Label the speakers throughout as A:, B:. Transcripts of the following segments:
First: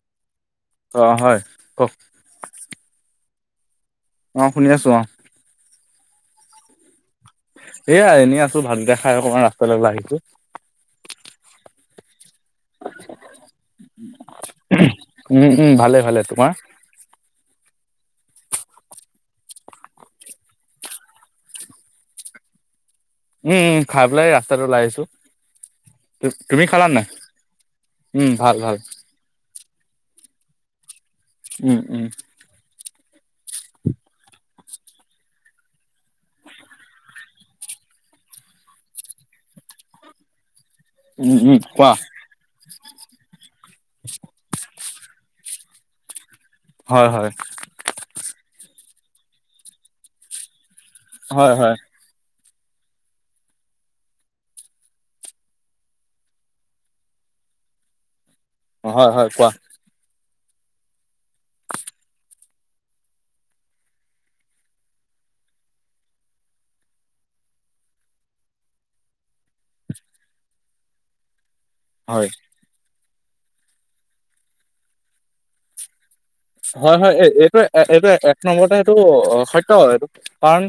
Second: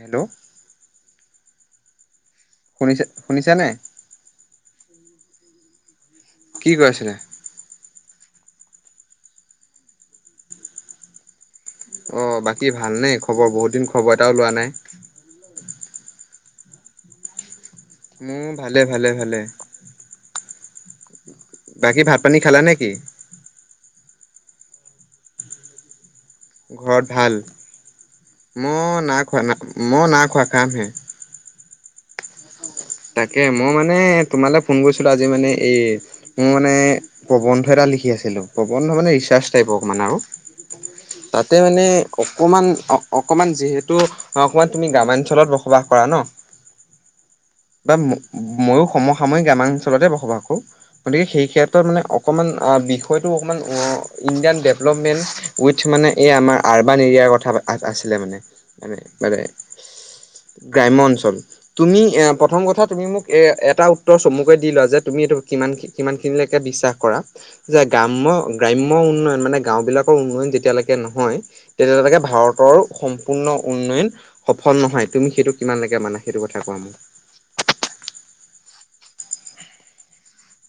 A: Hello.
B: অ', হয় কওঁক।
A: শুনিছে, শুনিছা নে?
B: অ', শুনি আছো অ'।
A: কি কৈ আছিলে?
B: এয়া এনেই আছো ভাতকেইটা খাই অকমান ৰাস্তালৈ ওলাই আহিছো।
A: অ', বাকী ভালনে খবৰ বহুত দিন খবৰ এটাও লোৱা নাই।
B: উম উম ভালে [inaudible]
A: মোৰ ভালে, ভালে, ভালে। বাকী ভাত পানী খালা নে কি?
B: উম, উম, খাই পেলাই ৰাস্তাটো ওলাই আহিছো। তুমি খালা
A: ঘৰত
B: নাই
A: ভাল
B: উম ভাল ভাল
A: মই নাখোৱা না মই নাখোৱা কামহে
B: উম, উম।
A: তাকে মই মানে তোমালৈ ফোন কৰিছিলো আজি মানে এই মোৰ মানে প্ৰবন্ধ এটা [unintelligible]
B: উম
A: তাতে
B: উম
A: মানে
B: কোৱা
A: অকমান অ', অকমান যিহেতু অকমান তুমি গ্ৰাম্যাঞ্চলত বসবাস কৰা ন'?
B: হয়, হয়।
A: বা ময়ো সমসামৰি গ্ৰাম্যাঞ্চলতে বসবাস কৰোঁ গতিকে সেই
B: হয় হয়
A: ক্ষেত্ৰত মানে অকণমান বিষয়টো অকণমান ইণ্ডিয়ান ডেভেলপমেণ্ট উইথ মানে এই আমাৰ আৰ্বান এৰিয়াৰ টা কথা আছিলে মানে। ম
B: হয় হয়
A: মানে
B: কোৱা
A: গ্ৰাম্যাঞ্চল তুমি প্ৰথম কথা তুমি মোক এটা উত্তৰ চমুকৈ দি লোৱা যে তুমি এইটো কিমান কিমানখিনিলৈকে বিশ্বাস কৰা। যে গ্ৰাম্যয় গ্ৰাম্য উন্নয়ন মানে গাও বিলাকৰ উন্নয়ন যেতিয়ালৈকে নহয়, তেতিয়ালৈকে
B: হয়
A: ভাৰতৰ সম্পূৰ্ণ উন্নয়ন সফল নহয় তুমি সেইটো কিমানলৈকে মানা। সেইটো কথা কোৱা
B: হয়
A: মোক।
B: হয় এই এইটো এক এইটো এক নম্বৰতে এইটো সত্য কাৰণ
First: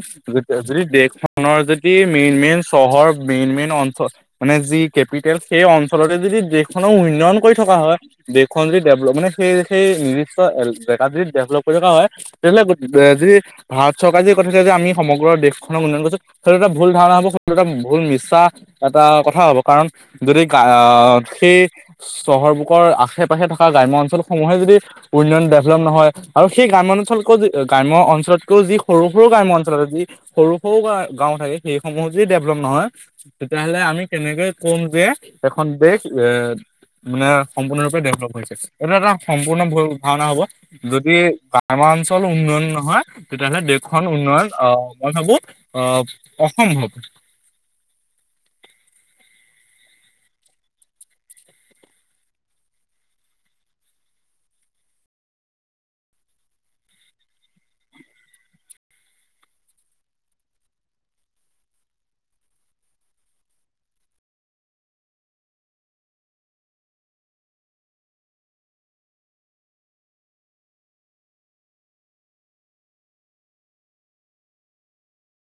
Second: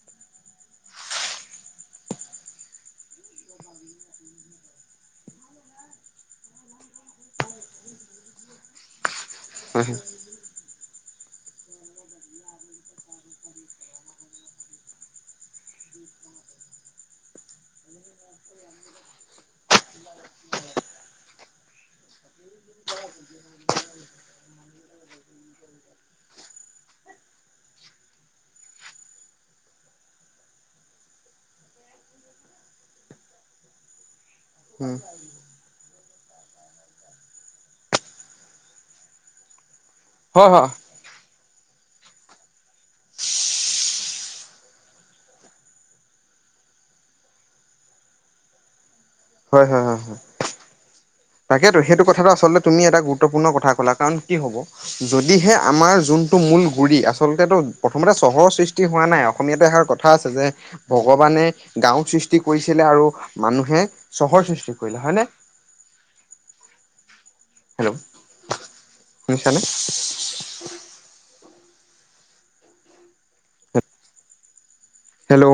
B: যদি দেশ খনৰ যদি মেইন মেইন চহৰ মেইন মেইন অঞ্চল মানে যি কেপিটেল সেই অঞ্চলতে যদি দেশ খণ উন্নয়ন কৰি থকা হয় দেশখন যদি ডেভলপ মানে সেই সেই
A: হয় হয়
B: ই বে যদি ডেভেলপ কৰি ৰখা হয় তেনেহ'লে যি ভাৰত চৰকাৰ যি কথা যে আমি সমগ্ৰ দেশ খক উন্নয়ন কৰিছো সেইটো এটা ভুল ধাৰণা হ'ব সেইটো এটা ভুল মিছা এটা কথা হব কাৰণ যদি আহ সেই চহৰ বুকৰ আশে পাশে থকা গ্ৰাম্য অঞ্চলসমূহে যদি উন্নয়ন দেভলপ নহয় আৰু হেই গ্ৰাম্য অঞ্চল কৈ গ্ৰাম্য অঞ্চলতকৈও যি সৰু সৰু গ্ৰাম্য অঞ্চল আছে সৰু সৰু গা গাও থাকে সেইসমূহ যদি ডেভলপ নহয় তেতিয়াহ'লে আমি কেনেকৈ কম যে এখন দেশ এ মানে সম্পূৰ্ণৰূপে ডেভলপ হৈছে এইটো এটা সম্পূৰ্ণ ভ ভাওনা হব
A: হয় হয়
B: যদি আমাৰ অঞ্চল উন্নয়ন নহয় তেতিয়াহ'লে দেশখন উন্নয়ন আহ মই ভাবো আহ অসম হ'ব।
A: হয় হয় হয়। তাকেত সেইটো কথাটো আচলতে তুমি এটা গুৰুত্বপূৰ্ণ কথা ক'লা কাৰণ কি হব যদিহে আমাৰ যোন মূল গুৰি আচলতেটো প্ৰথমতে চহৰৰ সৃষ্টি হোৱা নাই অসমীয়াত এাৰ কথা আছে যে ভগৱান ভৱানে গাঁও সৃষ্টি কৰিছিলে আৰু মানুহে চহৰ সৃষ্টি কৰিলে হয়নে। হেল্ল'। শুনিছানে? হেল্ল'।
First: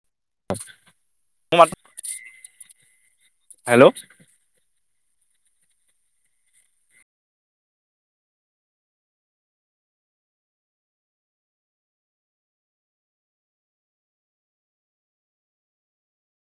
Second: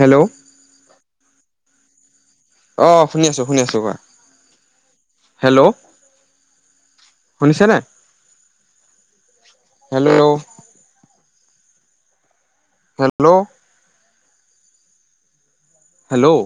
A: হেল্ল'।
B: মু মাত
A: অ', শুনি আছো শুনি আছো কোৱা। হেল্ল', শুনিছেনে? হেল্ল'। হেল্ল'। হেল্ল'।